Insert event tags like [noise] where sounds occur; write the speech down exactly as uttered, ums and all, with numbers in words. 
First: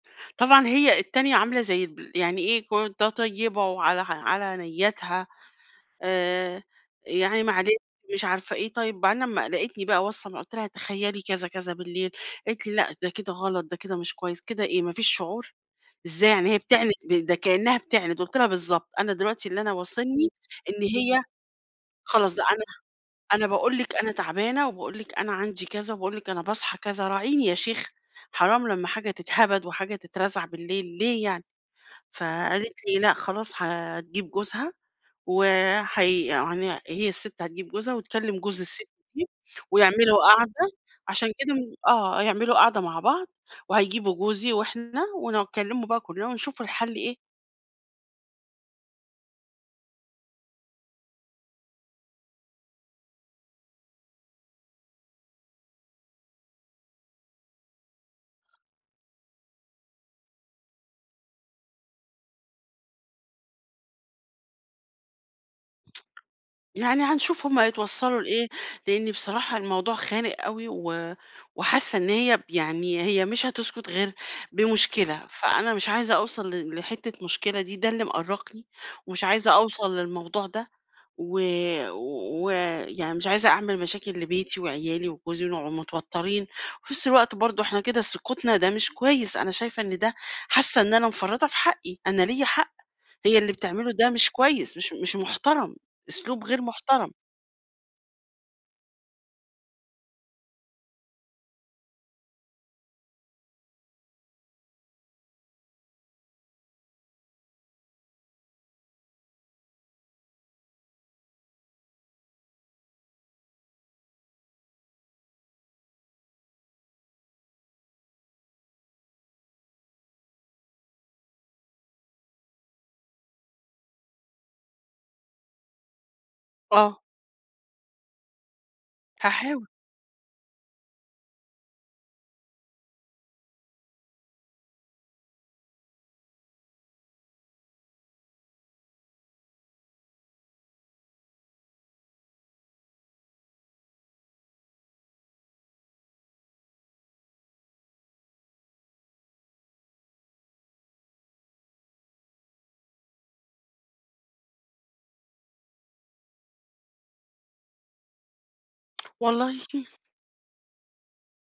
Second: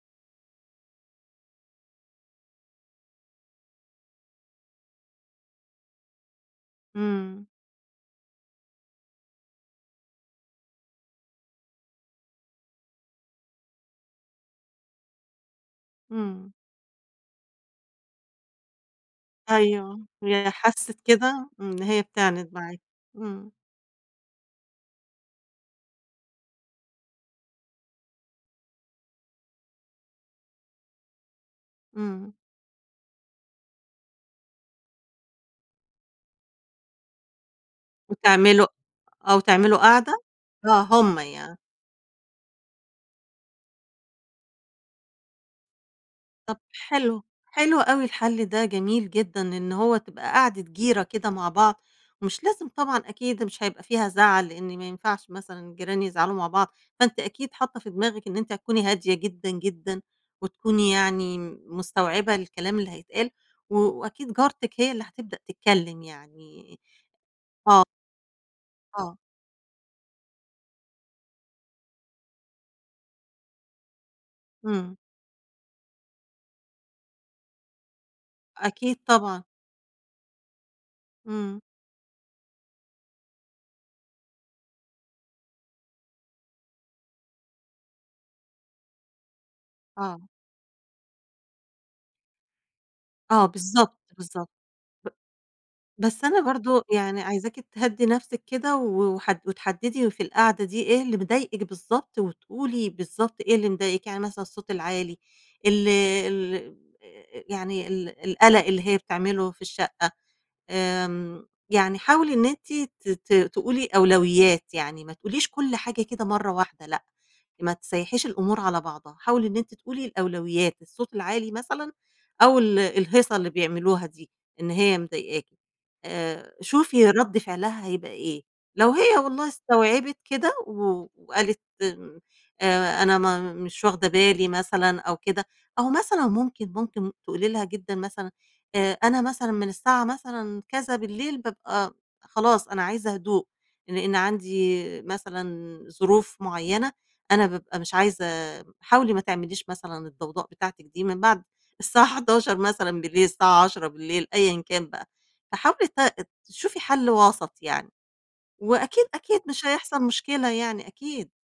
طبعًا هي التانية عاملة زي ب يعني إيه ك ده طيبة وعلى على نِيَّاتها، آآ يعني إمم. معلش مش عارفة إيه، طيب بعدين لمّا لقيتني بقى واصل قُلت لها تخيّلي كذا كذا بالليل، قالت لي: "لأ، ده كده غلط، ده كده مش كُويِّس، كده إيه ما فيش شُعُور، إزاي يعني إمم. هي بتعند ب ده كأنَّها بتعند"، قُلت لها: "بالضبط أنا دلوقتي اللي أنا أيوه، واصلني هي إن حسِّت هي كده إن هي خلاص ده بتعند أنا معاكِ. أنا إمم. باقول لِك أنا تعبانة وباقول لِك أنا عندي كذا، وباقول لِك أنا باصحى كذا، راعيني يا شيخة، حرام لمّا حاجة تتهبد وحاجة تترزع بالليل ليه يعني!"، إمم. فقالت لي لأ، خلاص هتجيب جوزها، و هي يعني هي السِّت هتجيب جوزها، وتكلم جوز وتِعملُوا السِّت دي، آه، وتِعملُوا قَعدة ويعملوا قعدة، آه، هُم عشان كده يعني. م آه، هيعملوا قعدة مع بعض، وهيجيبوا جوزي وإحنا، ونكلِّمُه بقى كُلّنا طَب ونشوف الحلّ إيه. حلو، حلو أوي الحَلّ ده جميل جدًا، إن هو تبقى قعدة جيرة كده مع بعض، مش لازم طبعًا أكيد، مش هيبقى فيها زَعَل لإن ما ينفعش مثلًا جيران يزعلوا مع بعض، فأنتِ أكيد حَاطَّة في دماغِك إن أنتِ هتكوني هادية جدًا، جدًا، وتكوني يعني مستوعبة الكلام اللي هيتقال، و وأكيد جارتِك هي اللي هتبدأ تِتكلَّم [tsk] يعني يعني هنشوف هُم آه. هيتوصَّلوا لإيه، لإني آه. بصراحة الموضوع خانق أوي، و وحاسَّة إن هي يعني هي مش هتسكُت غير إمم. بمُشكلة، فأنا مش عايزة أوصل ل لحِتَّة مُشكلة دي، ده اللي مأرّقني، أكيد ومش طبعًا. عايزة أوصل للموضوع ده، و إمم. و يعني مش عايزة أعمل مشاكل لبيتي وعيالي وجوزي، ونقعُد مِتوَتِّرين، وفي نفس الوقت برضو إحنا كده سُكُوتنا ده مش كويِّس، أنا شايفة إن ده آه. حاسة إن أنا مفرّطة في حَقِّي أنا ليَّ حَقّ، هي آه، اللي بتعملُه بالضبط، ده مش بالضبط. كويِّس، مش مش مُحترم، ب بس أنا أسلوب غير برضو مُحترم. يعني عايزاكِ تِهَدِّي نفسِك كده، و وحد وتحدِّدي في القعدة دي إيه اللي مضايقِك بالضبط، وتقولي بالضبط إيه اللي مضايقِك، يعني مثلًا الصَّوت العالي، ال ال يعني ال القلق اللي هي بتعمله في الشَّقَّة، آمم يعني حاولي إن أنتِ ت ت تقولي أولويَّات، يعني ما تقوليش كُلّ حاجة كده مَرَّة واحدة لأ، ما تسيَّحيش الأمور على بعضها، حاولي إن أنتِ تقولي الأولويَّات، الصَّوت العالي مثلًا، أو ال الهيصة اللي بيعملُوها دي إن هي مضايقاكِ، آآ آه. شوفي رَدّ فعلها هيبقى إيه، لو هي والله هاحاول. استوعبت كده، و وقالت م آآ أنا ما مش واخدة بالي مثلًا أو كده، أو مثلًا مُمكن، مُمكن تقولي لها جدًا مثلًا آآ أنا مثلًا من الساعة مثلًا كذا بالليل بابقى خلاص أنا عايزة هُدوء، لإن عندي مثلًا ظروف مُعيَّنة، أنا بابقى مش عايزة حاولي ما تعمليش مثلًا الضَّوضاء بتاعتِك دي من بعد السَّاعة حداشر مثلًا بالليل، السَّاعة عشرة بالليل أيًّا كان بقى، فحاولي ت تشُوفي حَلّ وسط يعني، وأكيد، أكيد والله مش [chuckles] هيحصل مُشكلة يعني أكيد.